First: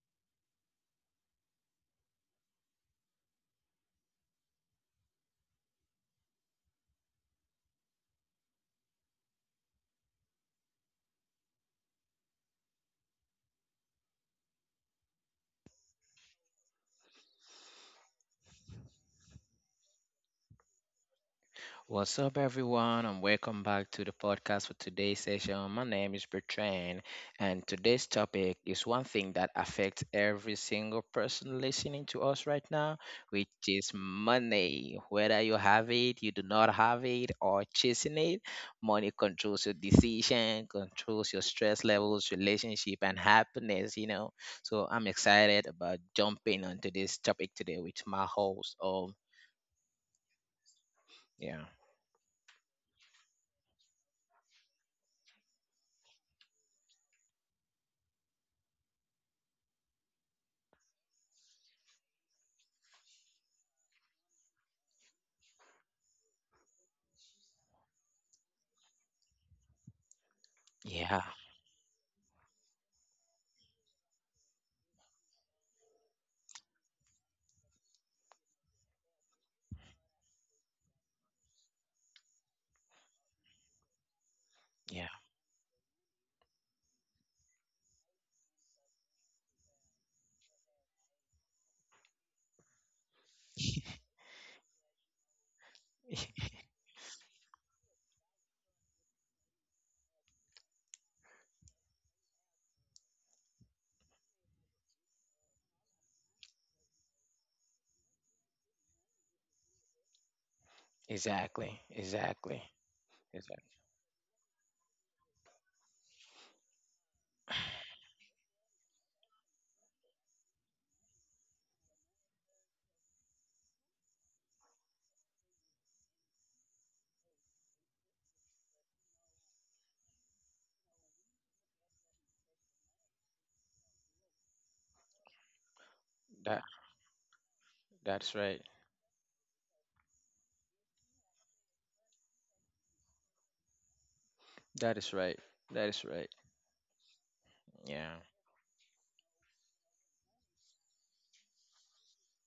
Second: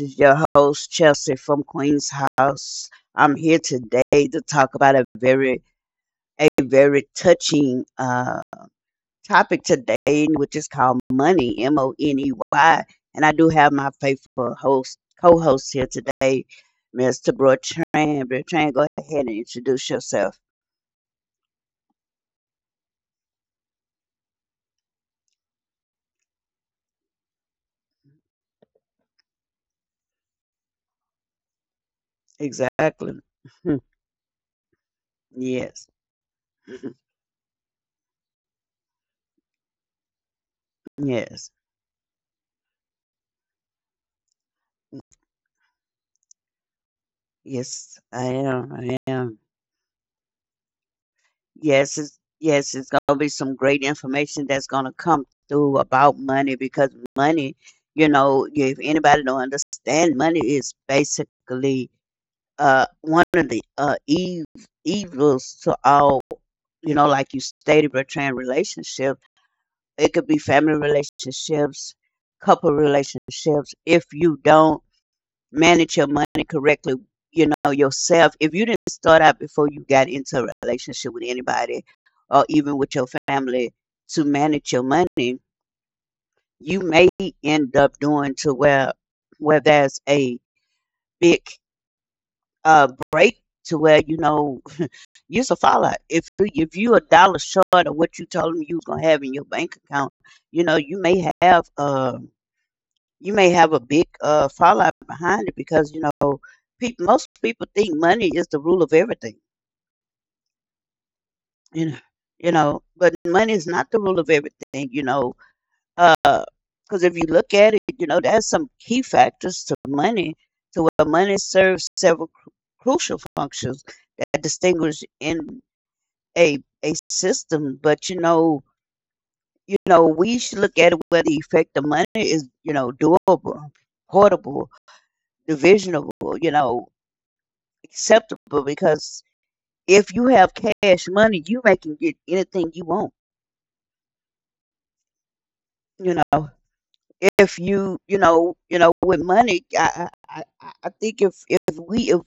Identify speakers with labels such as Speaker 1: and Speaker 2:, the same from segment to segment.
Speaker 1: is your host, Chelsea from Queen's House. I'm here today to talk about a very touching topic today, which is called money, M O N E Y. And I do have my faithful host, co host here today, Mr. Bertrand. Bertrand, go ahead and introduce yourself.
Speaker 2: What's up, everyone, and welcome back to the podcast for today's session. My name is Bertrand, and today's topic is one thing that affects every single person listening to us right now,
Speaker 1: Exactly.
Speaker 2: which is money. Whether you have
Speaker 1: Yes.
Speaker 2: it, you do not have it, or chasing it, money controls your decision, controls your
Speaker 1: Yes.
Speaker 2: stress levels, relationship, and happiness. So I'm excited about jumping onto this topic today with
Speaker 1: Yes,
Speaker 2: my
Speaker 1: I
Speaker 2: host.
Speaker 1: am. I
Speaker 2: Oh,
Speaker 1: am.
Speaker 2: yeah,
Speaker 1: Yes, it's gonna be some great information that's gonna come through about money because money. If anybody don't understand, money is basically one of the evils to all, you know, like you stated, Bertrand, relationship. It could be family
Speaker 2: yeah,
Speaker 1: relationships, couple relationships. If you don't manage your money correctly, you know, yourself, if you didn't start out before you got into a relationship with anybody or even with your family to manage your
Speaker 2: Yeah.
Speaker 1: money, you may end up doing to where there's a big break to where, you know, you're a fallout. If you a dollar short of what you told them you was gonna have in your bank account, you know, you may have a big fallout behind it, because, you know, most people think money is the rule of everything,
Speaker 2: Exactly.
Speaker 1: you know.
Speaker 2: Exactly.
Speaker 1: You know, but money
Speaker 2: Exactly.
Speaker 1: is not the rule of everything, you know, because if you look at it, you know, there's some key factors to money, to where money serves crucial functions that distinguish in a a system. But, you know, you know, we should look at it where the effect of money is, you know, doable, portable, divisionable,
Speaker 2: That
Speaker 1: you know,
Speaker 2: that's right.
Speaker 1: acceptable, because if you have cash money, you may can get anything you want.
Speaker 2: That is right. That is right.
Speaker 1: You know, if
Speaker 2: Yeah.
Speaker 1: you you know with money, I think if we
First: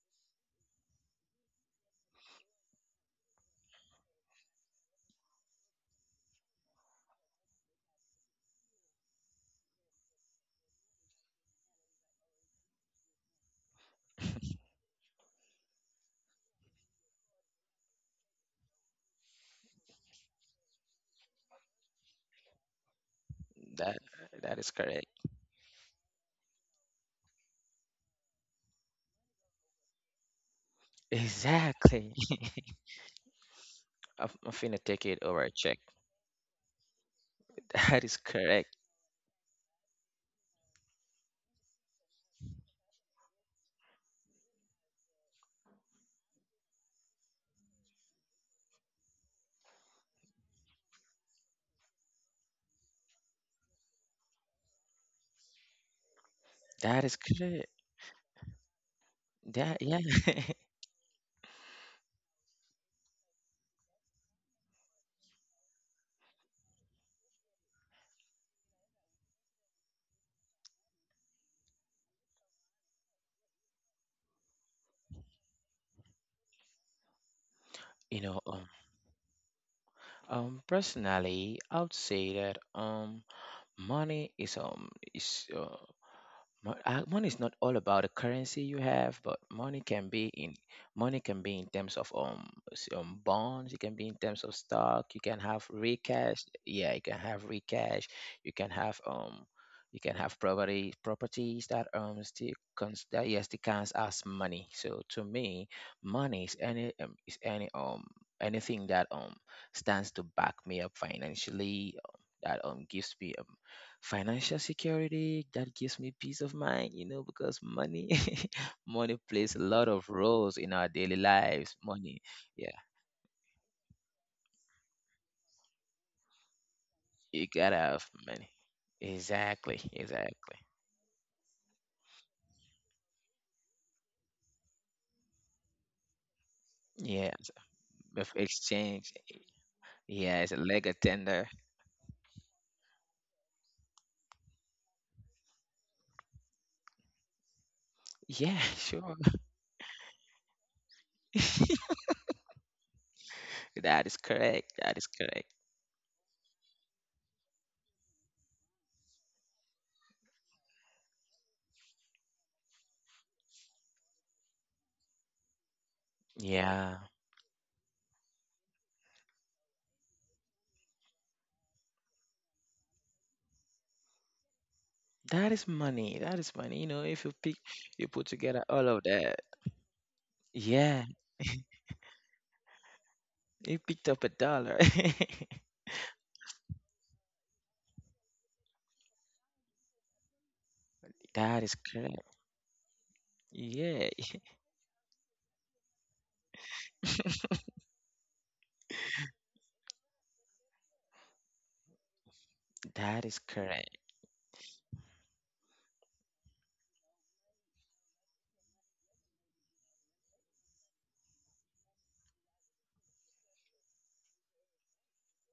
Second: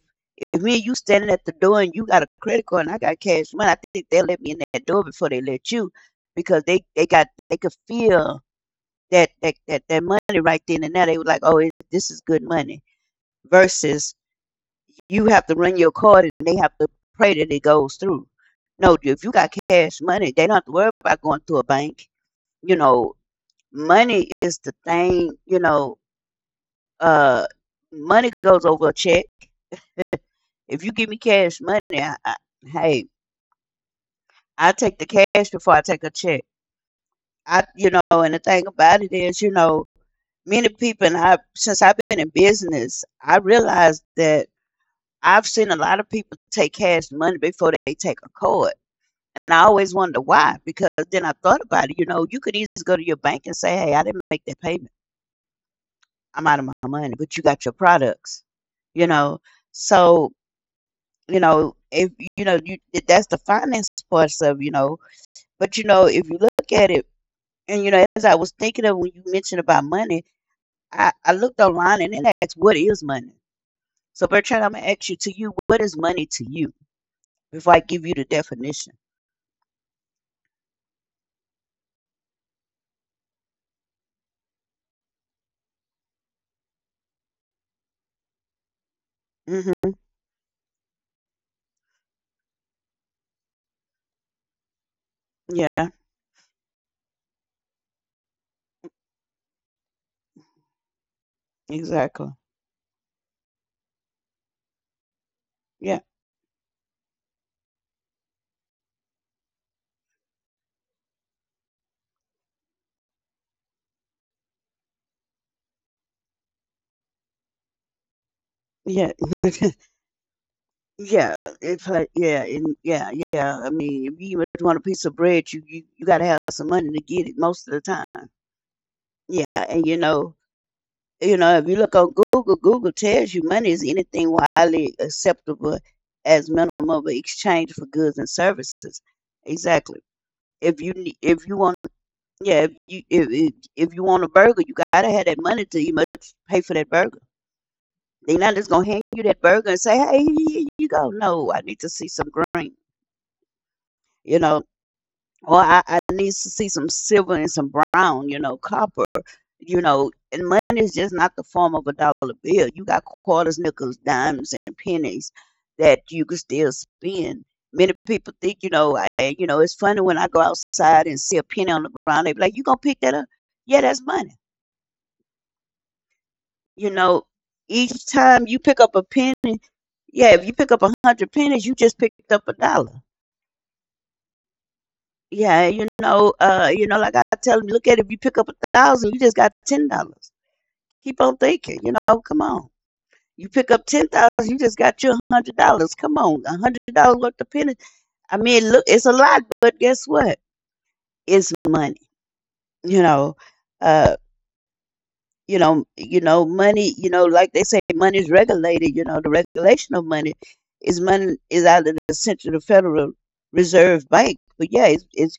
Speaker 1: if me and you standing at the door, and you got a credit card and I got cash money, I think they'll let me in that door before they let you, because they got, they could feel that money right then and there. They were like, oh, this is good money versus you have to run your card and they have to pray that it goes through. No, if you got cash money, they don't have to worry about going to a bank. You know,
Speaker 2: That
Speaker 1: money
Speaker 2: that
Speaker 1: is
Speaker 2: is
Speaker 1: the
Speaker 2: correct.
Speaker 1: thing, you know, uh money goes over a check. If you give me cash money,
Speaker 2: Exactly.
Speaker 1: hey,
Speaker 2: I'm
Speaker 1: I
Speaker 2: finna
Speaker 1: take
Speaker 2: take
Speaker 1: the
Speaker 2: it over a
Speaker 1: cash before
Speaker 2: check.
Speaker 1: I take a check. I, you know,
Speaker 2: That is
Speaker 1: and the thing
Speaker 2: correct.
Speaker 1: about it is, you know, many people, and I, since I've been in business, I realized that I've seen a lot of people take cash money before they take a card. And I always wonder why, because then I thought about it. You know, you could easily go to your bank and say, "Hey, I didn't make that payment. I'm out of my
Speaker 2: That is
Speaker 1: money," but you
Speaker 2: correct.
Speaker 1: got your products, you know.
Speaker 2: That yeah.
Speaker 1: So, you know, if you know, you that's the finance parts of, you know, but, you know, if you look at it, and, you know, as I was thinking of when you mentioned about money, I looked online and then asked, what is money? So Bertrand, I'm gonna ask you, what is money to you, before I give you
Speaker 2: you
Speaker 1: the
Speaker 2: know, um,
Speaker 1: definition?
Speaker 2: Personally, I would say that money is Money is not all about the currency you have, but money
Speaker 1: Hmm.
Speaker 2: can be in terms of bonds. It can be in terms of stock. You can have
Speaker 1: Yeah,
Speaker 2: real cash. Yeah, you can have real cash. You can have um, you can have property properties that
Speaker 1: exactly.
Speaker 2: still that yes, still counts as money. So to me,
Speaker 1: Yeah,
Speaker 2: money is any anything that stands to back me up financially. That gives me financial security, that gives me peace of mind. Because money
Speaker 1: yeah,
Speaker 2: money plays a lot of roles in our daily
Speaker 1: yeah.
Speaker 2: lives.
Speaker 1: It's like
Speaker 2: Money,
Speaker 1: yeah,
Speaker 2: yeah,
Speaker 1: and yeah, yeah. I mean, if you even want a piece of bread, you got to have some money to get it
Speaker 2: you
Speaker 1: most
Speaker 2: gotta
Speaker 1: of the
Speaker 2: have
Speaker 1: time.
Speaker 2: money.
Speaker 1: Yeah,
Speaker 2: Exactly,
Speaker 1: and you know,
Speaker 2: exactly.
Speaker 1: you know, if you look on Google, Google tells you money is anything widely acceptable as minimum of
Speaker 2: Yeah,
Speaker 1: exchange for goods
Speaker 2: with
Speaker 1: and services.
Speaker 2: exchange.
Speaker 1: Exactly.
Speaker 2: Yeah, it's a leg tender.
Speaker 1: If you want, yeah, if you want a burger, you gotta have that money to you must pay for that burger. They're
Speaker 2: Yeah.
Speaker 1: not just gonna hand
Speaker 2: Sure.
Speaker 1: you that burger and say, "Hey, here you go." No, I need to see some green.
Speaker 2: That is
Speaker 1: You know,
Speaker 2: correct. That is correct.
Speaker 1: or I need to see some silver and some brown. You know, copper, you know, and money is just not the form of a dollar bill. You got quarters, nickels, dimes, and pennies that you can still
Speaker 2: Yeah.
Speaker 1: spend. Many people think, you know, you know, it's funny when I go outside and see a penny on the ground. They be like, "You gonna pick that up?" Yeah, that's money.
Speaker 2: That is money. That is money.
Speaker 1: You
Speaker 2: If
Speaker 1: know,
Speaker 2: you pick, you
Speaker 1: each
Speaker 2: put
Speaker 1: time you
Speaker 2: together
Speaker 1: pick
Speaker 2: all
Speaker 1: up
Speaker 2: of
Speaker 1: a
Speaker 2: that.
Speaker 1: penny, yeah, if you pick up a
Speaker 2: Yeah,
Speaker 1: hundred pennies, you just picked up a dollar.
Speaker 2: you picked up a dollar.
Speaker 1: Yeah, you know, like I tell them, look at it, if you pick up a thousand, you just got $10. Keep on
Speaker 2: That is
Speaker 1: thinking, you
Speaker 2: correct.
Speaker 1: know, come on. You pick up
Speaker 2: Yeah.
Speaker 1: 10,000, you just got your $100. Come on, $100 worth of pennies. I mean, look, it's a lot, but guess what? It's money. You
Speaker 2: That is
Speaker 1: know,
Speaker 2: correct.
Speaker 1: uh, you know, you know, money. You know, like they say, money is regulated. You know, the regulation of money is out of the Federal Reserve Bank. But yeah, it's,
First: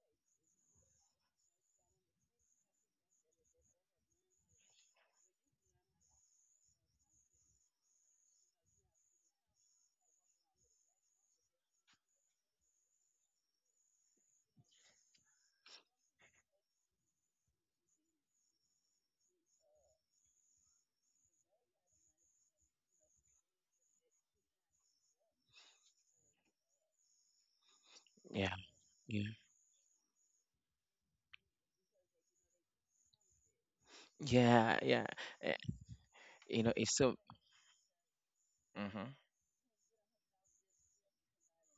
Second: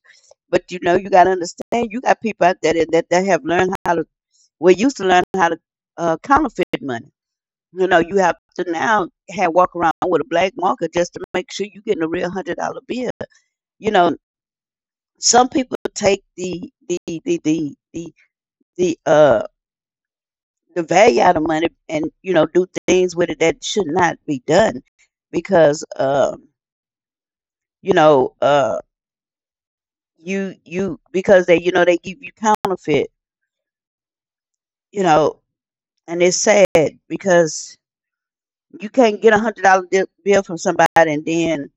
Speaker 1: but you know, you got to understand, you got people out there that that have learned how to. We used to learn how to counterfeit money. You know, you have to now have walk around with a black marker just to make sure you're getting a real $100 bill. You know, some people take the the the, the uh the value out of money, and you know, do things with it that should not be done, because you know,
Speaker 2: Yeah. Yeah.
Speaker 1: you, you because they you know, they give you counterfeit,
Speaker 2: Yeah.
Speaker 1: you
Speaker 2: Yeah.
Speaker 1: know,
Speaker 2: Eh,
Speaker 1: and it's
Speaker 2: you
Speaker 1: sad,
Speaker 2: know, it's so.
Speaker 1: because you
Speaker 2: Hmm.
Speaker 1: can't get $100 bill from somebody and then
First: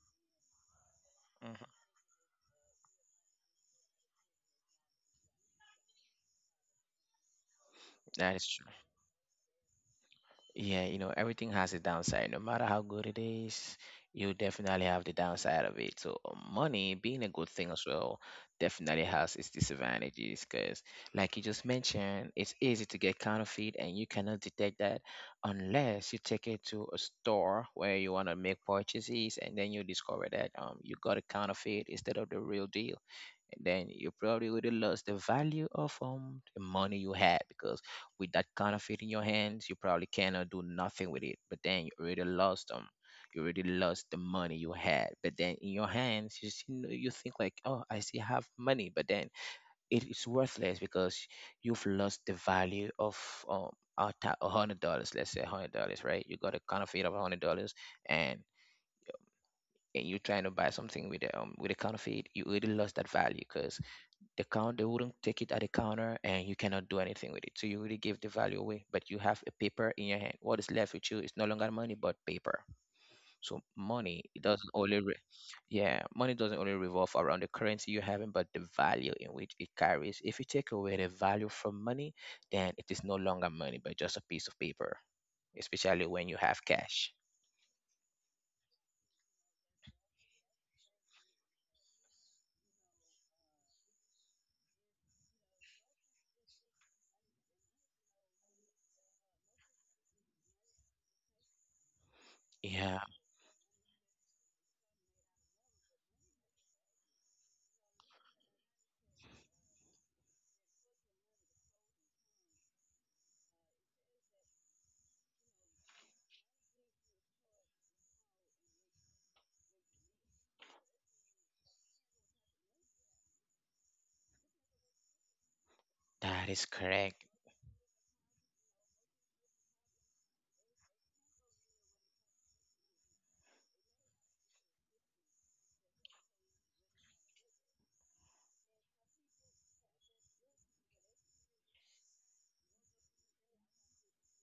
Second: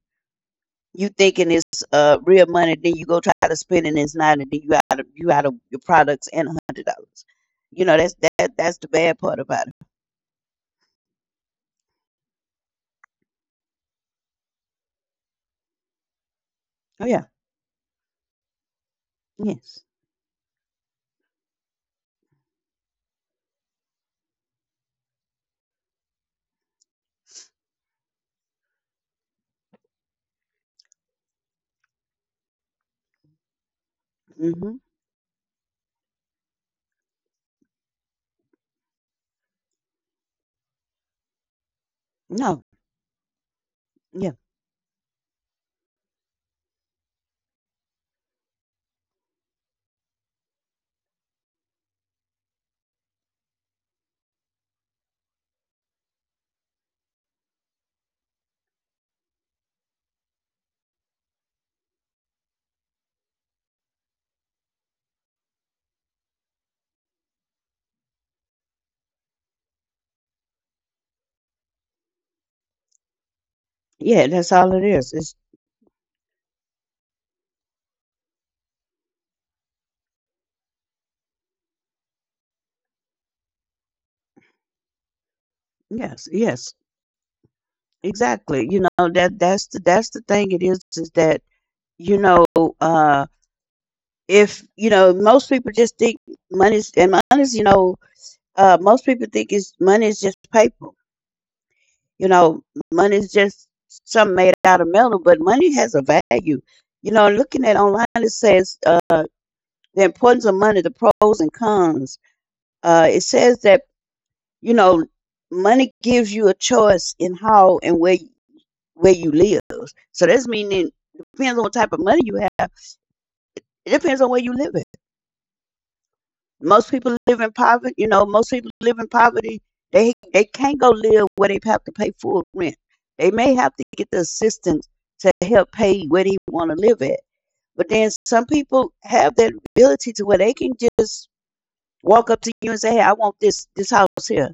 Speaker 1: you thinking
Speaker 2: Hmm.
Speaker 1: it's real money, then you go try to spend it and it's not, and then you out of your products and $100. You know,
Speaker 2: That is true.
Speaker 1: that's the bad part about it.
Speaker 2: Yeah, you know, everything has a downside. No matter how good it is, you definitely have the downside of it. So, money
Speaker 1: Oh
Speaker 2: being
Speaker 1: yeah,
Speaker 2: a good thing as well definitely has its
Speaker 1: yes,
Speaker 2: disadvantages because, like you just mentioned, it's easy to get counterfeit and you cannot detect that unless you take it to a store where you want to make purchases and then you discover that you got a counterfeit instead of the real deal. And then you probably would
Speaker 1: mm-hmm.
Speaker 2: have lost the value of the money you had because with that counterfeit in your hands, you probably cannot do nothing with it. But then you already
Speaker 1: No,
Speaker 2: lost them. You already lost the
Speaker 1: yeah,
Speaker 2: money you had. But then in your hands, you see, you think like, oh, I still have money. But then it is worthless because you've lost the value of um $100. Let's say $100, right? You got a counterfeit of $100, and and you're trying to buy something with a counterfeit, you already lost that value because the count they wouldn't take it at the counter and you cannot do anything with it, so you really give the value away, but you have a paper in your hand. What is left with you is no longer money but paper. So
Speaker 1: yeah. That's all it is. It's
Speaker 2: money doesn't only revolve around the currency you having, but the value in which it carries. If you take away the value from money, then it is no longer money but just a piece of paper, especially
Speaker 1: Yes,
Speaker 2: when you have
Speaker 1: yes,
Speaker 2: cash.
Speaker 1: exactly. You know, that's the thing. It is that You know, uh if you know most people just think money's, you know, most people think is money is just paper. You know,
Speaker 2: Yeah,
Speaker 1: money is just something made out of metal, but money has a value. You know, looking at online, it says, the importance of money, the pros and cons. It says that, you know, money gives you a choice in how and where you live. So that's meaning it depends on what type of money you have. It depends on where you live.
Speaker 2: that is
Speaker 1: Most people
Speaker 2: correct.
Speaker 1: live in poverty. You know, most people live in poverty. They can't go live where they have to pay full rent. They may have to get the assistance to help pay where they want to live at. But then some people have that ability to where they can just walk up to you and say, "Hey, I want this house here,"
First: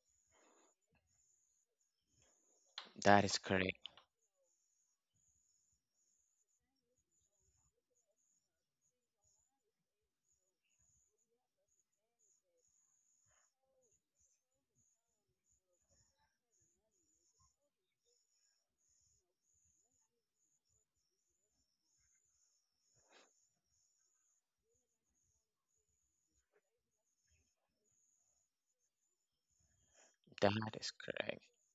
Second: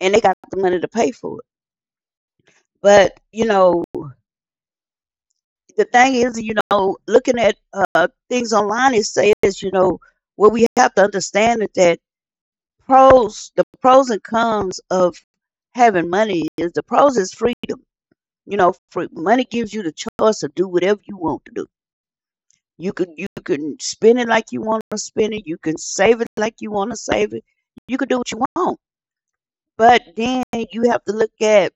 Speaker 1: and they got the money to pay for it. But
Speaker 2: That is
Speaker 1: you
Speaker 2: correct.
Speaker 1: know, the thing is, you know, looking at things online, it says, you know, what we have to understand is that pros and cons of having money is the pros is freedom, you know. Money gives you the choice to do whatever you want to do. You can spend it like you want to spend it, you can save it like you want to save it, you can do what you want. But then
Speaker 2: That is
Speaker 1: you have to look
Speaker 2: correct.
Speaker 1: at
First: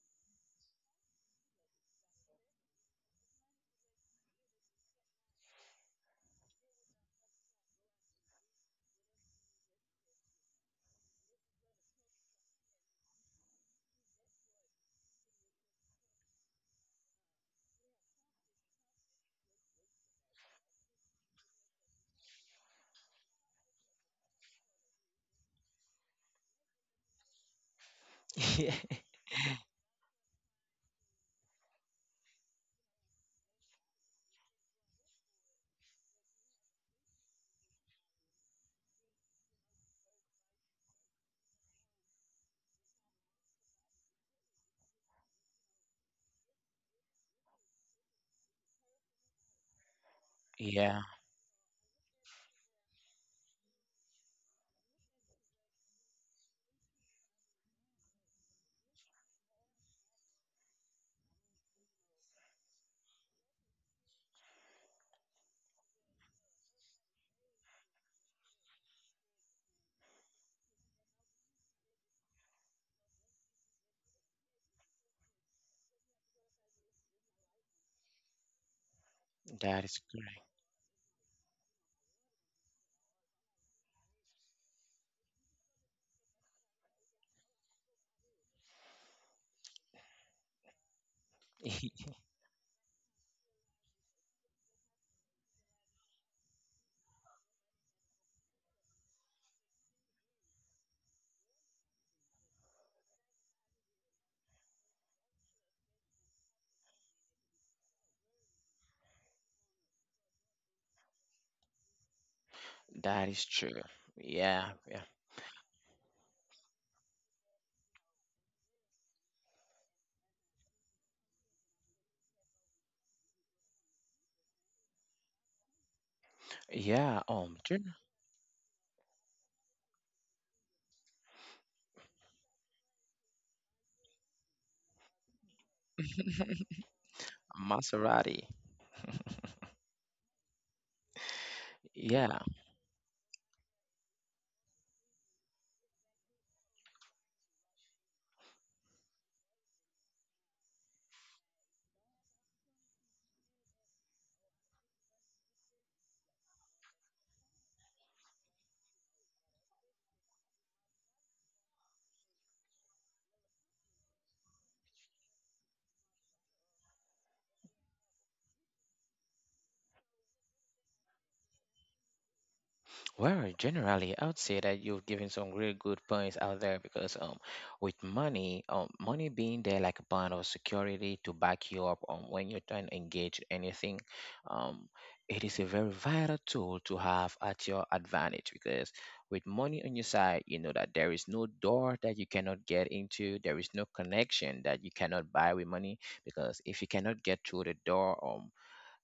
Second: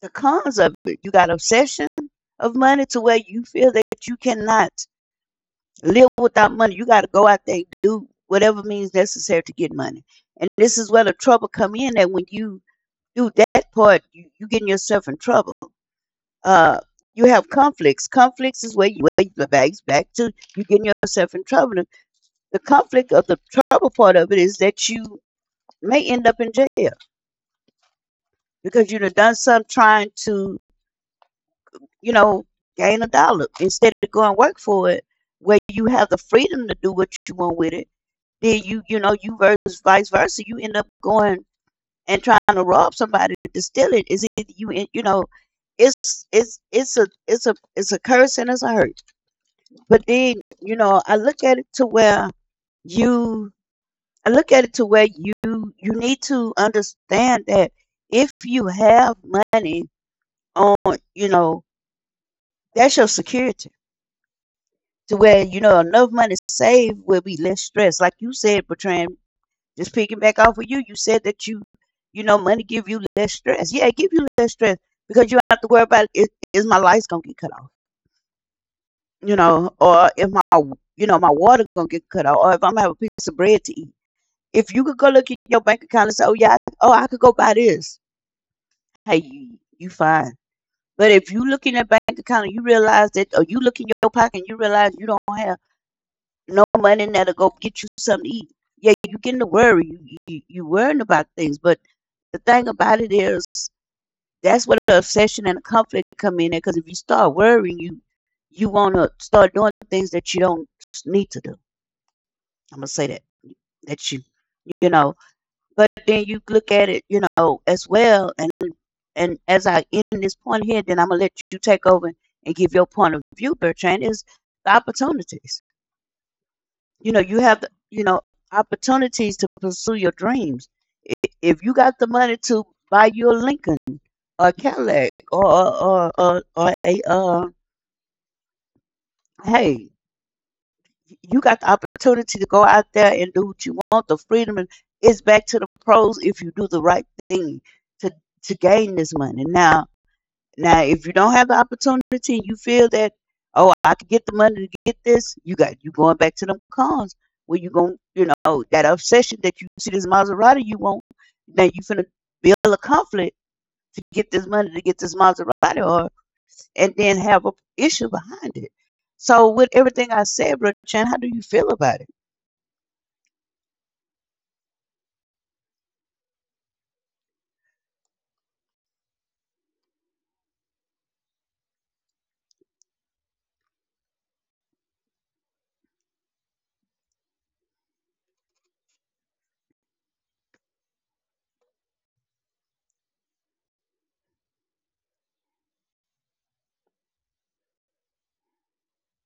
Speaker 1: the cons of it. You got obsession of money to where you feel that you cannot live without money, you got to go out there and do whatever means necessary to get money. And this is where the trouble come in, that when you do that part, you getting yourself in trouble. Uh, you have conflicts. Conflicts is where you where the bags back to you getting yourself in trouble. The conflict of the trouble part of it is that you may end up in jail, because you done done some trying to, you know, gain a dollar instead of going work for it, where you have the freedom to do what you want with it. Then you versus vice versa, you end up going and trying to rob somebody to steal. It is either you in- you know it's a curse and it's a hurt. But then,
Speaker 2: Yeah,
Speaker 1: you I look at it to where you need to understand that if you have money on, you know that's your security, to where, enough money saved will be less stress, like you said, Bertrand. Just picking back off of you, you said that money give you less stress. Yeah, it give you less stress because you don't have to worry about it. Is, my lights gonna get cut off,
Speaker 2: that is
Speaker 1: or if my,
Speaker 2: correct.
Speaker 1: you know, my water gonna get cut off, or if I'm gonna have a piece of bread to eat? If you could go look at your bank account and say, "Oh yeah, oh, I could go buy this." Hey, you fine. But if you look in that bank account and you realize that, or you look in your pocket and you realize you don't have no money in there to go get you something to eat, yeah, you getting to worry. You worrying about things. But the thing about it is, that's where the obsession and the conflict come in, because if you start worrying, you want to start doing things that you don't need to do. I'm gonna say that,
Speaker 2: That is true.
Speaker 1: that you
Speaker 2: Yeah,
Speaker 1: you
Speaker 2: yeah,
Speaker 1: know but then you look at it, as well. And as I end this point here, then I'm gonna let you take over and give your point of view, Bertrand. Is the opportunities.
Speaker 2: yeah.
Speaker 1: You have the,
Speaker 2: True.
Speaker 1: opportunities to pursue your dreams if you got the money to buy you a Lincoln, a Cadillac, or a
Speaker 2: Maserati.
Speaker 1: hey, you got the opportunity to
Speaker 2: Yeah.
Speaker 1: go out there and do what you want. The freedom, and it's back to the pros if you do the right thing to gain this money. Now, if you don't have the opportunity, you feel that, oh, I could get the money to get this. You got you going back to them cons where you going, that obsession that you see this Maserati you want. Now you finna build a conflict to get this money to get this Maserati. Or, and then have a issue behind it. So with everything I said, Brother Chan, how do you feel about it?
Speaker 2: Well, generally, I would say that you've given some really good points out there because with money, money being there like a bond of security to back you up when you're trying to engage anything, um, it is a very vital tool to have at your advantage because with money on your side, you know that there is no door that you cannot get into, there is no connection that you cannot buy with money because if you cannot get through the door,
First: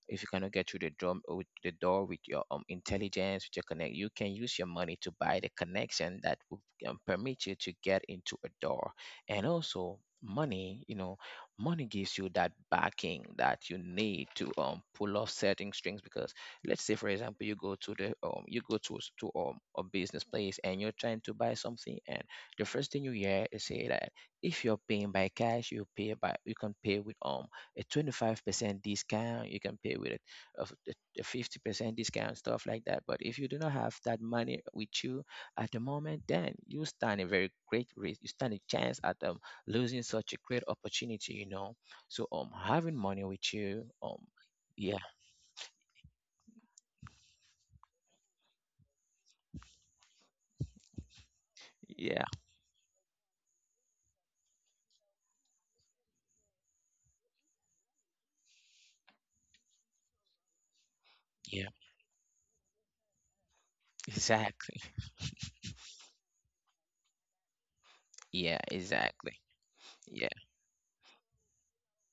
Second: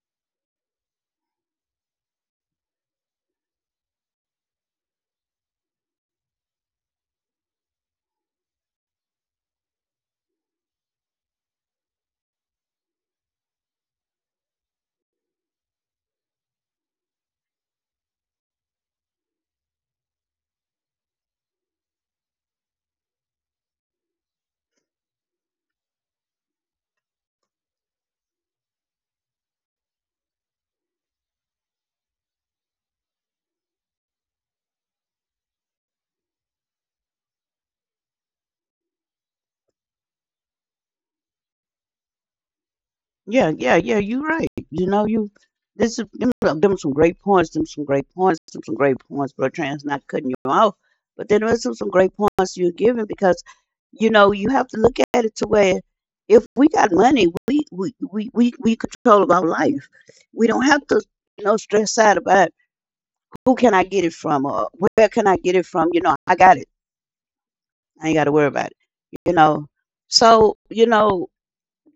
Speaker 2: if you cannot get through the door with your intelligence, with your connect, you can use your money to buy the connection that will permit you to get into a door. And also, money you know money gives you that backing that you need to pull off certain strings. Because let's say for example you go to the you go to a business place and you're trying to buy something, and the first thing you hear is say that if you're paying by cash you can pay with a 25% discount, you can pay with it of the 50% discount, stuff like that. But if you do not have that money with you at the moment, then you stand a very great risk. You stand a chance at losing such a great opportunity, you know. So having money with
Speaker 1: Yeah,
Speaker 2: you,
Speaker 1: yeah, yeah. You're right.
Speaker 2: yeah,
Speaker 1: You know, you This is them some great points. Them some great points. Them some great points. Brother Chan's not cutting you off, but then there's some
Speaker 2: yeah,
Speaker 1: great points you're giving, because you have to look at it to where, if we got money, we control our life. We don't have to
Speaker 2: yeah.
Speaker 1: stress out about who can I get it from,
Speaker 2: Exactly.
Speaker 1: or where can I get it from. I got it. I ain't got to
Speaker 2: Yeah,
Speaker 1: worry about it,
Speaker 2: exactly.
Speaker 1: you know
Speaker 2: Yeah,
Speaker 1: so you know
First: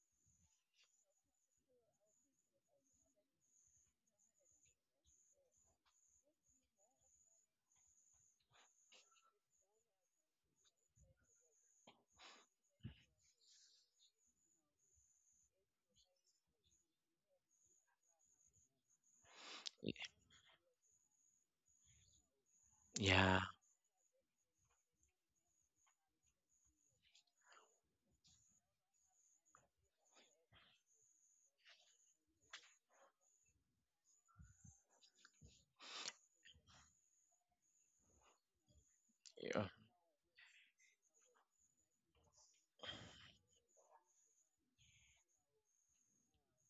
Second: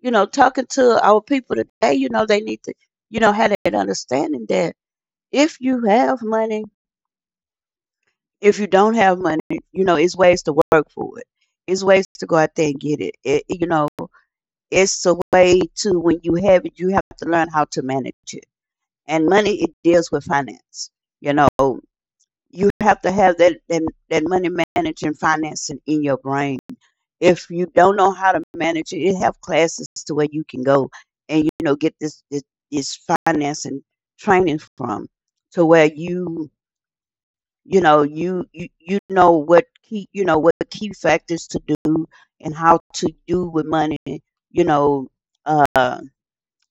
Speaker 1: you know talking to our people today, they need to have that understanding that if you have money, if you don't have money, it's ways to work for it. It's ways to go out there and get it, it, it's a way to. When you have it, you have to learn how to manage it, and money, it
Speaker 2: yeah,
Speaker 1: deals with finance. you know you have to have
Speaker 2: yeah,
Speaker 1: that money managing financing in your brain. If you don't know how to manage it, you have classes to where you can go and get this finance training from, to where you know what
Speaker 2: yeah,
Speaker 1: key, factors to do and how to do with money. You know, uh,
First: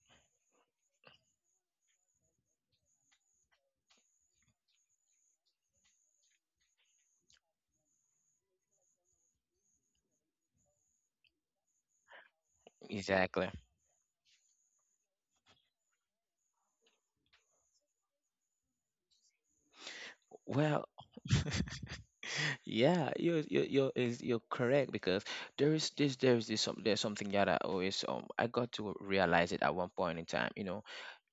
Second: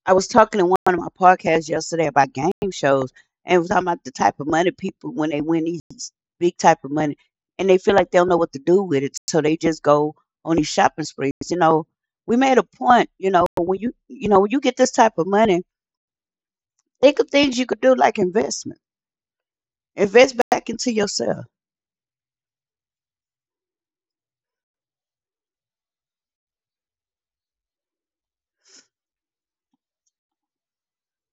Speaker 1: I was talking in one of my podcasts yesterday about game shows, and was talking about the type of money people when they win these big type of money, and they feel like they don't know what to do with it, so they just go on these shopping sprees. We made a point,
Speaker 2: exactly.
Speaker 1: when when you get this type of money, think of things you could do, like investment. Invest back
Speaker 2: Well,
Speaker 1: into yourself.
Speaker 2: yeah, you're correct because there's something that I always I got to realize it at one point in time. You know,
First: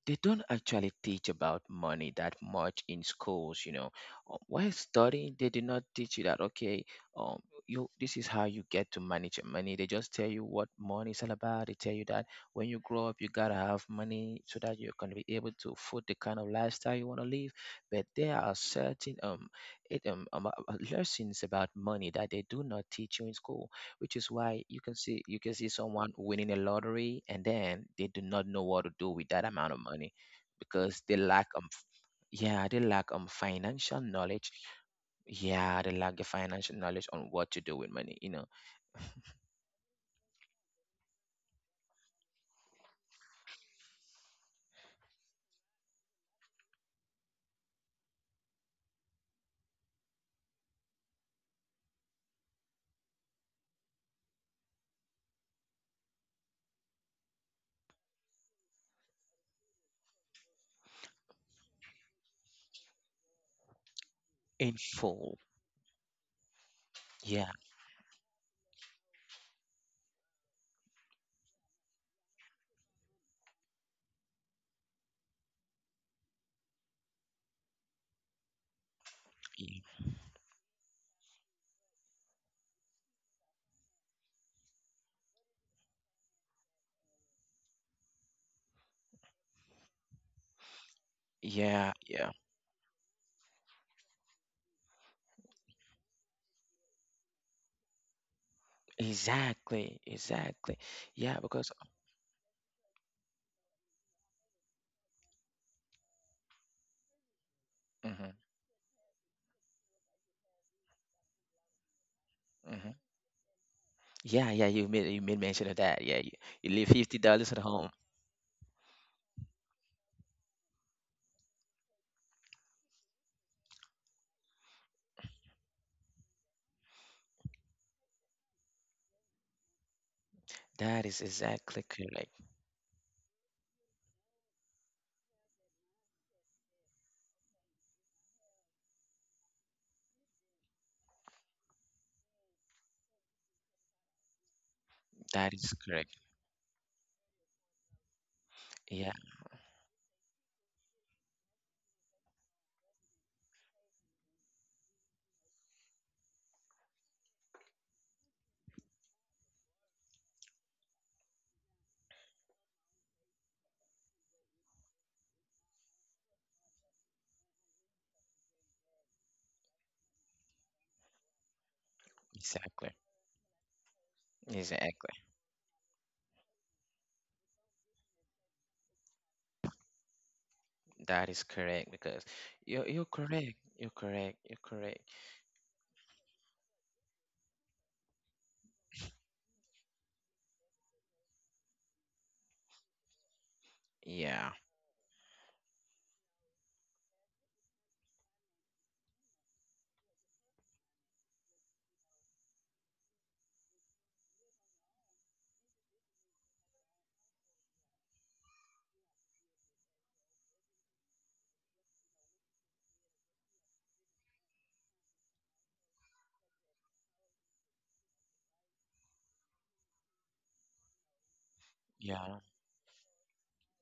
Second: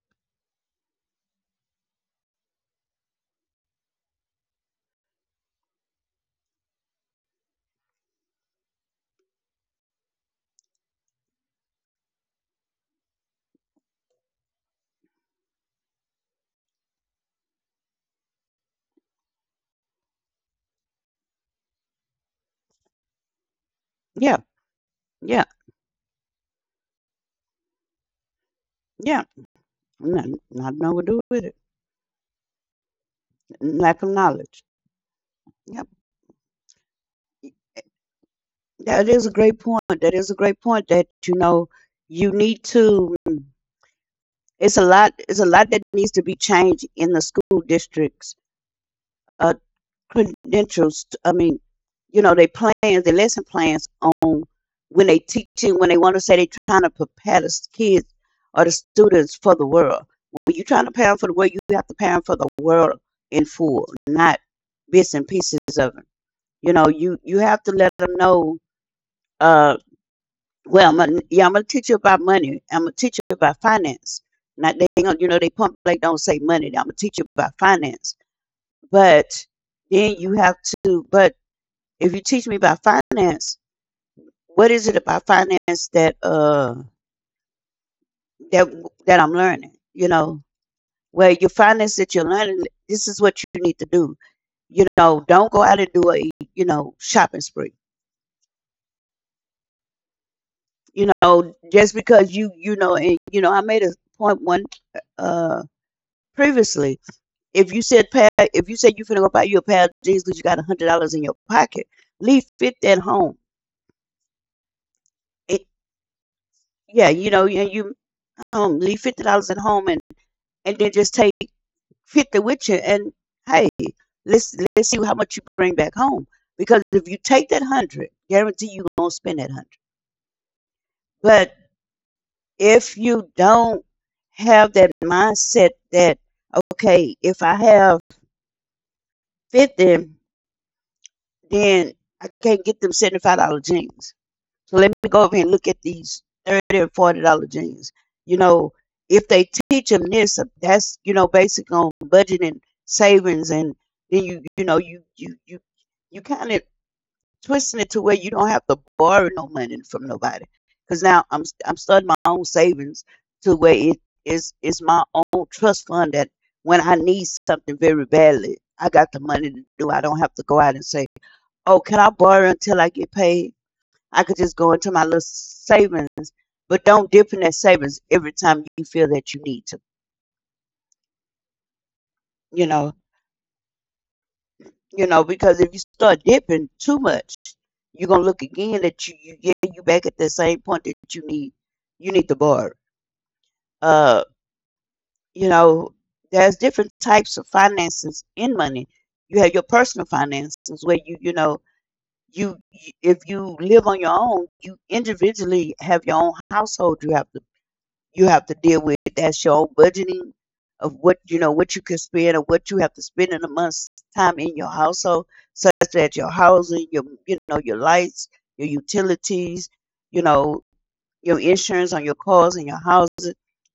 Speaker 2: they don't actually teach about money that much in schools, you know. While studying, they do not teach you that, okay, um you, this is how you get to manage your money. They just tell you what money is all about. They tell you that when you grow up you gotta have money so that you are gonna be able to afford the kind of lifestyle you want to live. But there are certain lessons about money that they do not teach you in school, which is
Speaker 1: Yeah,
Speaker 2: why you can see, you
Speaker 1: yeah,
Speaker 2: can see someone winning a lottery and then they do not know what to do with
Speaker 1: yeah.
Speaker 2: that amount of money
Speaker 1: Not, not know
Speaker 2: because
Speaker 1: what
Speaker 2: they
Speaker 1: to do
Speaker 2: lack
Speaker 1: with it.
Speaker 2: financial
Speaker 1: Lack of
Speaker 2: knowledge.
Speaker 1: knowledge.
Speaker 2: Yeah, they
Speaker 1: Yep.
Speaker 2: lack the financial knowledge on what to do with money, you know.
Speaker 1: That is a great point. That is a great point that, you need to. It's a lot. It's a lot that needs to be changed in the school districts. Uh, Credentials, I mean. Their lesson plans on when they teaching, when they want to say they are trying to prepare the kids or the students for the world. When you are trying to prepare 'em for the world, you have to prepare 'em for the world in full, not
Speaker 2: In
Speaker 1: bits and
Speaker 2: full.
Speaker 1: pieces of it. You
Speaker 2: Yeah.
Speaker 1: have to let them know. Uh, well, I'm gonna, yeah, I'm gonna teach you about money. I'm gonna teach you about finance. Not they don't, they pump like don't say money. I'm gonna teach you about finance. But
Speaker 2: y-
Speaker 1: then you have to. But if you teach me about finance, what is it about finance that that I'm learning? Well, your
Speaker 2: yeah,
Speaker 1: finance that
Speaker 2: yeah,
Speaker 1: you're learning, this is what you need to do. Don't go out and do a shopping spree.
Speaker 2: exactly, exactly. Yeah, because
Speaker 1: Just because you know and you know I made a point one, uh previously. If you said pad,
Speaker 2: mhm,
Speaker 1: if you said you finna go buy you a pair of jeans because you got $100 in your pocket, leave 50
Speaker 2: mhm.
Speaker 1: at home.
Speaker 2: Yeah, yeah, you made, you made mention
Speaker 1: It,
Speaker 2: of that. Yeah, you leave
Speaker 1: yeah,
Speaker 2: fifty dollars at
Speaker 1: yeah,
Speaker 2: home.
Speaker 1: you home, leave $50 at home, and then just take 50 with you. And hey, let's see how much you bring back home. Because if you take that hundred, guarantee you gonna spend that hundred.
Speaker 2: That is
Speaker 1: But
Speaker 2: exactly correct.
Speaker 1: if you don't have that mindset that, okay, if I have 50, then I can't get them $75 jeans. So let me go over here
Speaker 2: That
Speaker 1: and look
Speaker 2: is
Speaker 1: at
Speaker 2: correct.
Speaker 1: these $30 and $40 jeans. You know,
Speaker 2: Yeah.
Speaker 1: if they teach them this, that's basic on budgeting, savings, and then you kind of twisting it to where you don't have to borrow no money from nobody. Because now I'm starting my own savings, to where it is my own trust fund, that when I need something very badly, I got the money to do. I don't have to go out and say, "Oh, can I borrow until
Speaker 2: Exactly.
Speaker 1: I get paid?" I could just go into my
Speaker 2: Exactly.
Speaker 1: little savings, but don't dip in that savings every time you feel that you need to,
Speaker 2: That is correct because
Speaker 1: you
Speaker 2: you're
Speaker 1: know,
Speaker 2: you're correct. You're correct. You're correct.
Speaker 1: because if you start dipping too much, you're gonna look again that you get you back at the same point that you need to borrow. Uh,
Speaker 2: Yeah.
Speaker 1: you know, there's different types of finances in money. You have your personal finances, where if you live on your own, you individually have your own household you have to, deal with. That's your own budgeting of what you know what you can spend or what you have to spend in a month's time in your household, such as your housing, your, your lights, your utilities, you know your insurance on your
Speaker 2: Yeah.
Speaker 1: cars and your house.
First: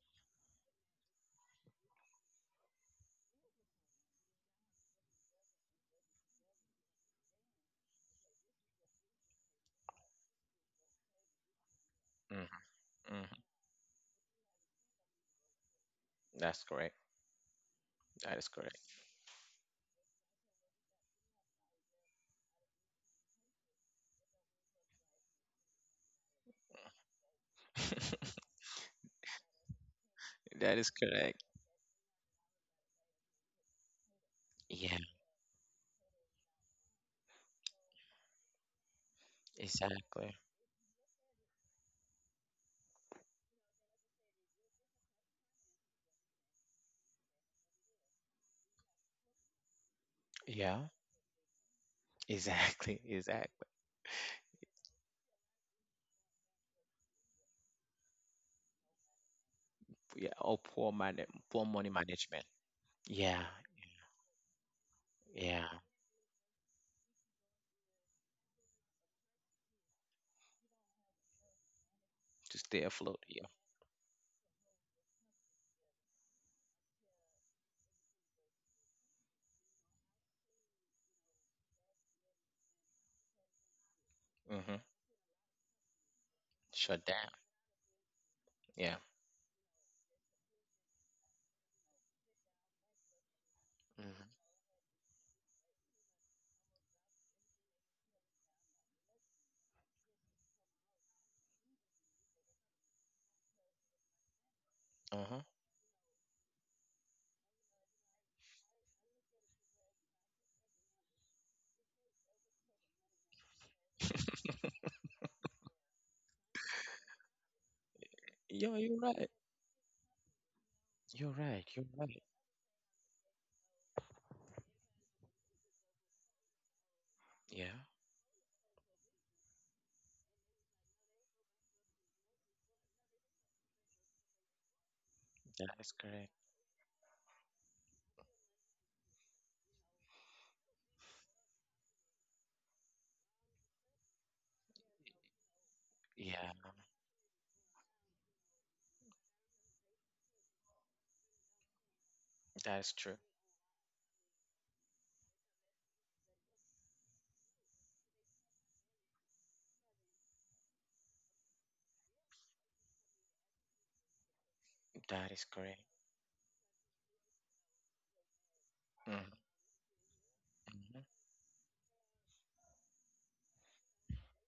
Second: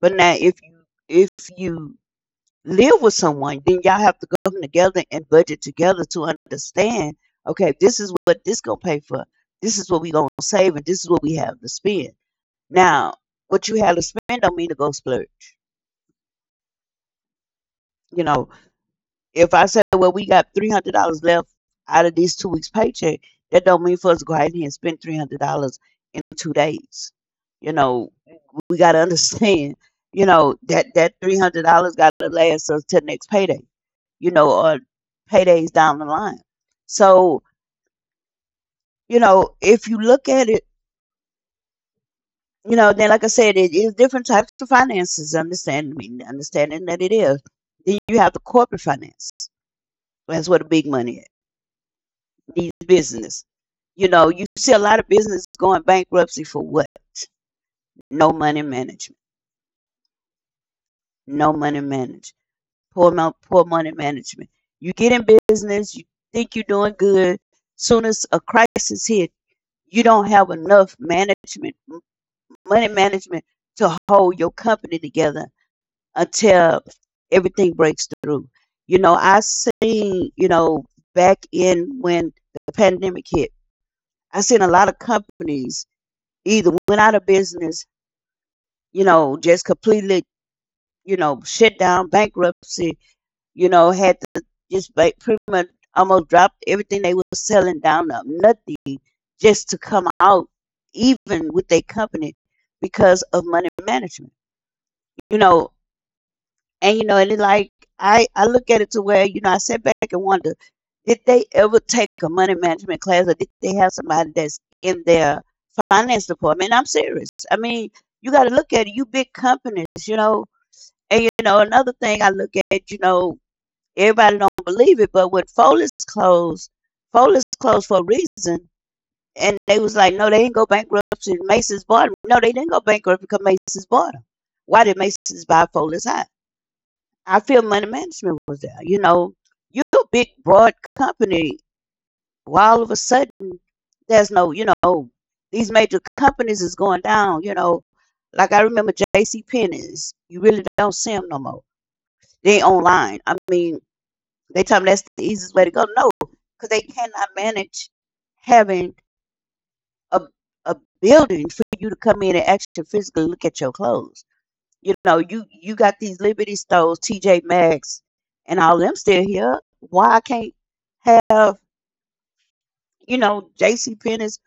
Speaker 1: But now if if you live with someone, then y'all have to come together and budget together to understand. Okay, this is what this gonna pay for. This is what we gonna save, and this is what we have to spend.
Speaker 2: Hmm.
Speaker 1: Now,
Speaker 2: Hmm.
Speaker 1: what you have to spend don't mean to go splurge.
Speaker 2: That's correct.
Speaker 1: You
Speaker 2: That is
Speaker 1: know,
Speaker 2: correct.
Speaker 1: if I say, well, we got $300 left out of these 2 weeks' paycheck, that don't mean for us to go out here and spend $300 in 2 days. You know, we got to understand. You know
Speaker 2: That
Speaker 1: that
Speaker 2: is
Speaker 1: that three
Speaker 2: correct.
Speaker 1: hundred dollars got to last us till next payday. Or
Speaker 2: Yeah.
Speaker 1: paydays down the line. So, if you look
Speaker 2: Exactly.
Speaker 1: at it, then like I said, it is different types of finances. Understanding, I mean, understanding that it is. Then you have the corporate finance. That's where the
Speaker 2: Yeah.
Speaker 1: big money is, these
Speaker 2: Exactly.
Speaker 1: business.
Speaker 2: Exactly.
Speaker 1: You see a lot of business going bankruptcy for what? No money management.
Speaker 2: Yeah. Oh, poor man.
Speaker 1: No
Speaker 2: Poor
Speaker 1: money
Speaker 2: money
Speaker 1: management.
Speaker 2: management.
Speaker 1: Poor
Speaker 2: Yeah.
Speaker 1: poor money management. You get in
Speaker 2: Yeah.
Speaker 1: business, you think you're doing good. Soon as a crisis hit, you don't have enough management,
Speaker 2: To stay
Speaker 1: money
Speaker 2: afloat.
Speaker 1: management
Speaker 2: Yeah.
Speaker 1: to hold your company together until everything breaks through. I seen, back in when the pandemic hit, I seen a
Speaker 2: Mm-hmm.
Speaker 1: lot of companies either went
Speaker 2: Shut
Speaker 1: out of
Speaker 2: down.
Speaker 1: business,
Speaker 2: Yeah.
Speaker 1: just completely, shut down, bankruptcy, had
Speaker 2: Mm-hmm.
Speaker 1: to just pretty much almost dropped everything they were selling down to nothing, just to come out even with their company, because of money management. You
Speaker 2: Uh-huh.
Speaker 1: know. And you know, and it like I look at it to where, I sit back and wonder, did they ever take a money management class, or did they have somebody that's in their finance department? I'm serious. I mean, you got to look
Speaker 2: Yeah.
Speaker 1: at it.
Speaker 2: You're
Speaker 1: You
Speaker 2: right.
Speaker 1: big companies, you know, and
Speaker 2: You're right. You're
Speaker 1: another thing
Speaker 2: right.
Speaker 1: I look at, everybody don't believe it, but when Foley's
Speaker 2: Yeah.
Speaker 1: closed for a reason, and they was like, no, they didn't go bankruptcy. Macy's bought them. No, they didn't go bankrupt because Macy's bought them. Why did Macy's buy
Speaker 2: That is
Speaker 1: Foley's High?
Speaker 2: correct.
Speaker 1: I feel money management was there. You know, you a big, broad company. Why all of a sudden there's no, these major
Speaker 2: Yeah.
Speaker 1: companies is going down. You know, like I remember J.C. Penney's. You really don't see them no more. They
Speaker 2: That is true.
Speaker 1: online. I mean, they tell me that's the easiest way to go. No, because they cannot manage having a a building for you to come in and actually physically look at your clothes. You know,
Speaker 2: That is
Speaker 1: you
Speaker 2: correct.
Speaker 1: got these Liberty Stores, TJ Maxx, and all them still
Speaker 2: Mm-hmm.
Speaker 1: here. Why I can't
Speaker 2: Mm-hmm,
Speaker 1: have, J.C. Penney's,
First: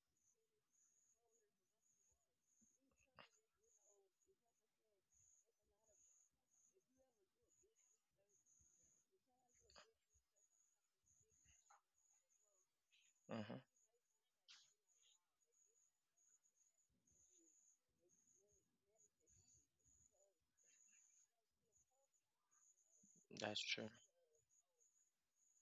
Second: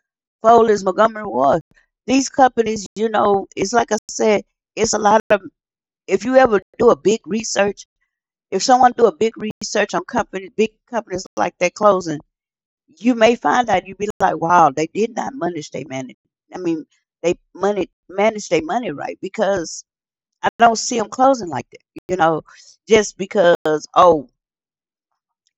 Speaker 1: Foley's, Montgomery Ward? These companies, you know, it's like I said, it's a lot of. If you ever do a big research, if someone do a big research on company, big companies like that closing, you may
Speaker 2: mm-hmm.
Speaker 1: find out you'd be like, wow, they did not manage their money. I mean, they money manage their money right because I don't see them closing like that. You know, just because
Speaker 2: That's true.
Speaker 1: oh,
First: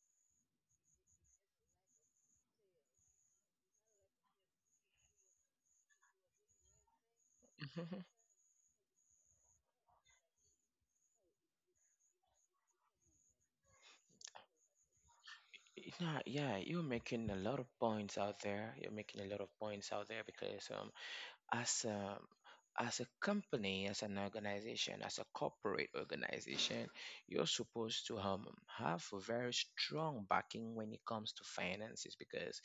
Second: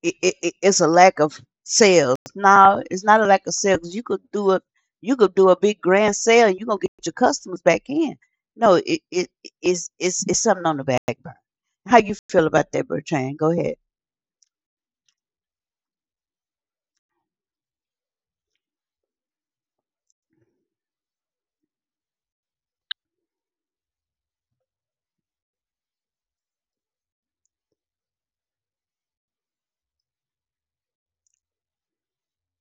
Speaker 1: it's a lack of sales. No, it's not a lack of sales. You could do a big grand sale, and you're gonna get your customers back
Speaker 2: Mm-hmm.
Speaker 1: in. No, it it's something on the back burner. How you feel about that, Bertrand? Go ahead.
Speaker 2: Yeah, yeah, you're making a lot of points out there. You're making a lot of points out there because as a company, as an organization, as a corporate organization, you're supposed to have a very strong backing when it comes to finances. Because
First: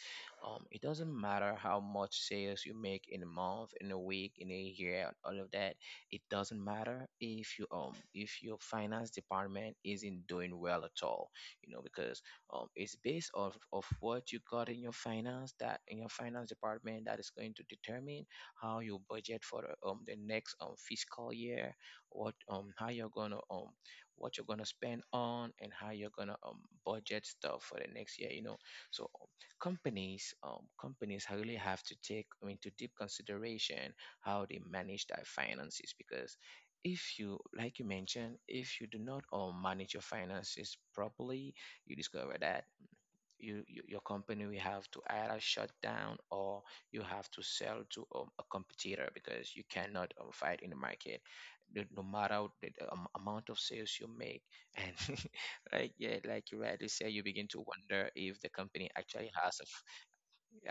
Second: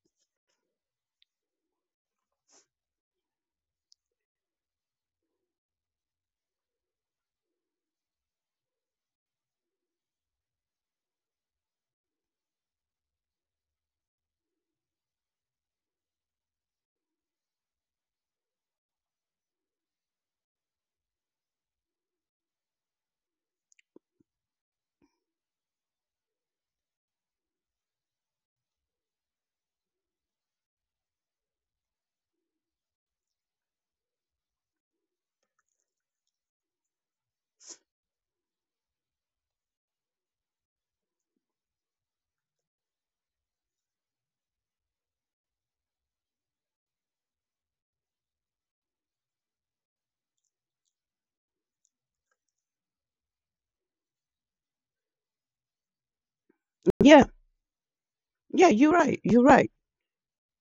Speaker 2: it doesn't matter how much sales you make in a month, in a week, in a year, all of that. It doesn't matter if you if your finance department isn't doing well at all, you know, because it's based off of what you got in your finance, that in your finance department, that is going to determine how you budget for the next fiscal year, what how you're gonna what you're gonna spend on, and how you're gonna budget stuff for the next year. You know, so companies really have to take into deep consideration how they manage their finances. Because if you, like you mentioned, if you do not manage your finances properly, you discover that you your company will have to either shut down, or you have to sell to a competitor because you cannot fight in the market no matter the amount of sales you make. And like, yeah, like you rightly said, you
Speaker 1: Yeah,
Speaker 2: begin to wonder if the
Speaker 1: yeah,
Speaker 2: company
Speaker 1: you're right.
Speaker 2: actually
Speaker 1: You're
Speaker 2: has a,
Speaker 1: right.
Speaker 2: f-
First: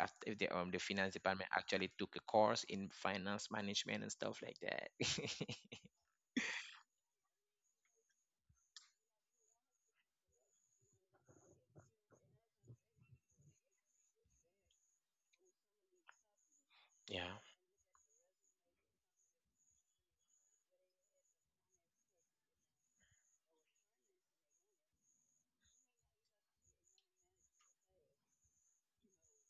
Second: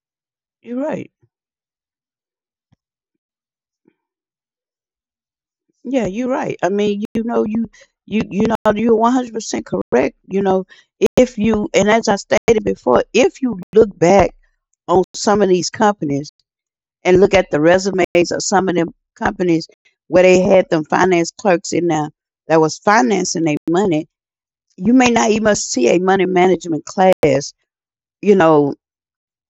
Speaker 2: aft- if the the
Speaker 1: You're right.
Speaker 2: finance department actually took a course in finance management and stuff like that.
Speaker 1: Yeah, you're right. I mean, you know, you know, you're 100% correct. You know, if you, and as I stated before, if you look back on some of these companies and look
Speaker 2: Yeah,
Speaker 1: at the resumes of some of them companies where they had them finance clerks in there that was financing their money, you may not even see a money management class. You know,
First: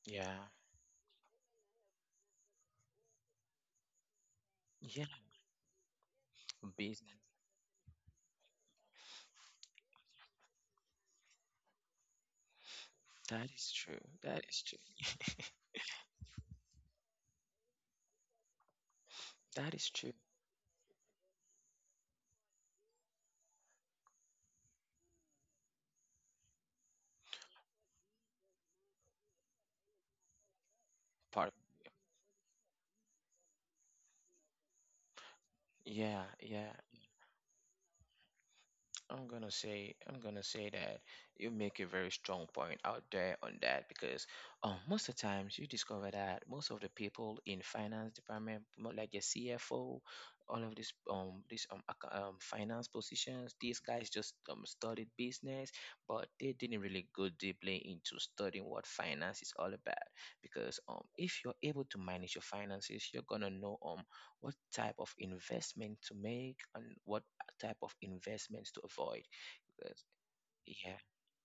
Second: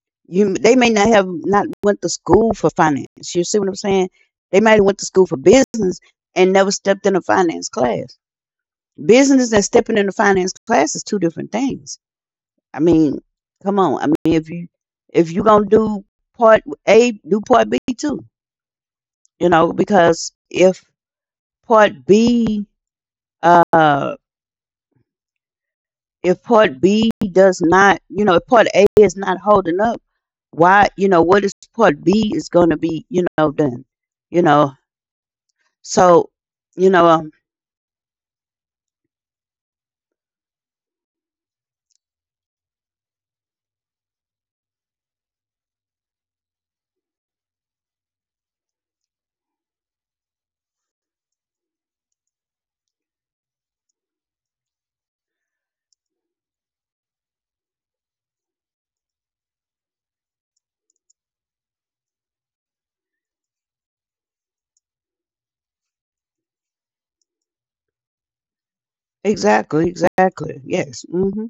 Speaker 2: yeah,
Speaker 1: you they may not have not went to school for finance. You see what I'm saying? They might have went to
Speaker 2: yeah.
Speaker 1: school for business and never stepped in
Speaker 2: Business.
Speaker 1: a finance class. Business and stepping in a finance class is two different things. I mean,
Speaker 2: That is
Speaker 1: come
Speaker 2: true.
Speaker 1: on. I mean,
Speaker 2: That is true.
Speaker 1: if you gonna do part A, do part B too. You know,
Speaker 2: That is true.
Speaker 1: because part B, uh, if part B does not, you know, if part A is not holding up, why, you know, what is
Speaker 2: Part.
Speaker 1: part B is gonna be, you know, done. You know,
Speaker 2: Yeah,
Speaker 1: so,
Speaker 2: yeah,
Speaker 1: you know,
Speaker 2: I'm gonna say, I'm gonna say that you make a very strong point out there on that because most of the times you discover that most of the people in finance department, more like the CFO, all of these finance positions, these guys just studied business, but they didn't really go deeply into studying what finance is all about. Because if you're able to manage your finances, you're gonna know what type of investment to make and what type of investments to avoid.
Speaker 1: exactly,
Speaker 2: Because,
Speaker 1: exactly.
Speaker 2: yeah,
Speaker 1: Yes. Mm-hmm.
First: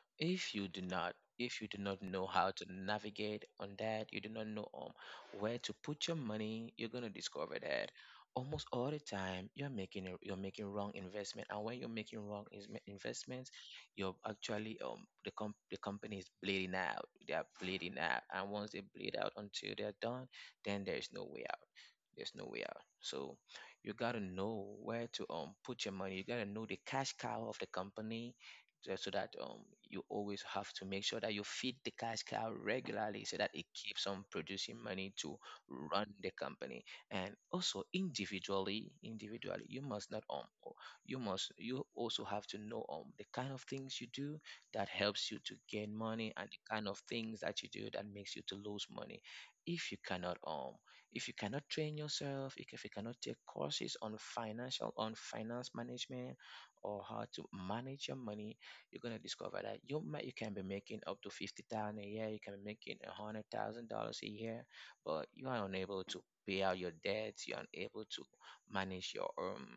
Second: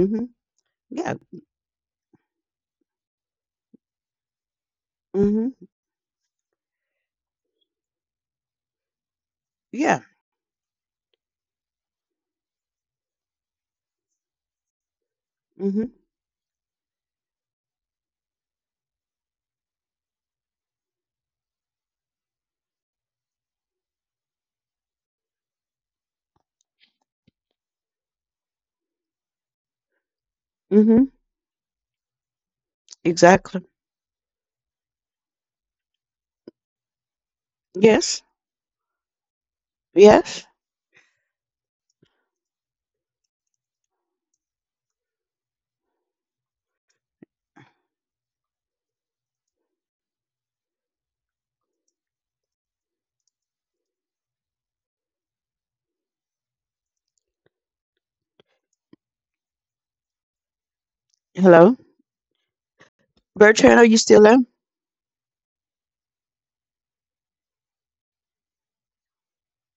Speaker 1: Mm-hmm. Yeah.
Speaker 2: if you do not know how to navigate on that, you do not know where
Speaker 1: Mm-hmm.
Speaker 2: to put your money, you're gonna discover that almost all the time you're
Speaker 1: Yeah.
Speaker 2: you're making wrong investment, and when you're making wrong investments, you're actually the
Speaker 1: Mm-hmm.
Speaker 2: company is bleeding out. They are bleeding out, and once they bleed out until they're done, then there is no way out. There's no way out. So you gotta know where to put your money. You gotta know the cash cow of the company, so that you always have to make
Speaker 1: Mm-hmm.
Speaker 2: sure that you feed the cash cow regularly, so that
Speaker 1: Exactly.
Speaker 2: it keeps on producing money to run the company. And also
Speaker 1: Yes.
Speaker 2: individually, individually, you must not
Speaker 1: Yes.
Speaker 2: you also have to know the kind of things you do that helps you to gain money and the kind of things that you do that makes you to lose money. If you cannot if you cannot train yourself, if you cannot take courses on on finance management, or how to manage your money, you're gonna discover that you can be making up to fifty
Speaker 1: Hello.
Speaker 2: thousand a year, you can be making a hundred
Speaker 1: Bertrand, are
Speaker 2: thousand
Speaker 1: you still
Speaker 2: dollars a
Speaker 1: there?
Speaker 2: year, but you are unable to pay out your debts, you're unable to manage your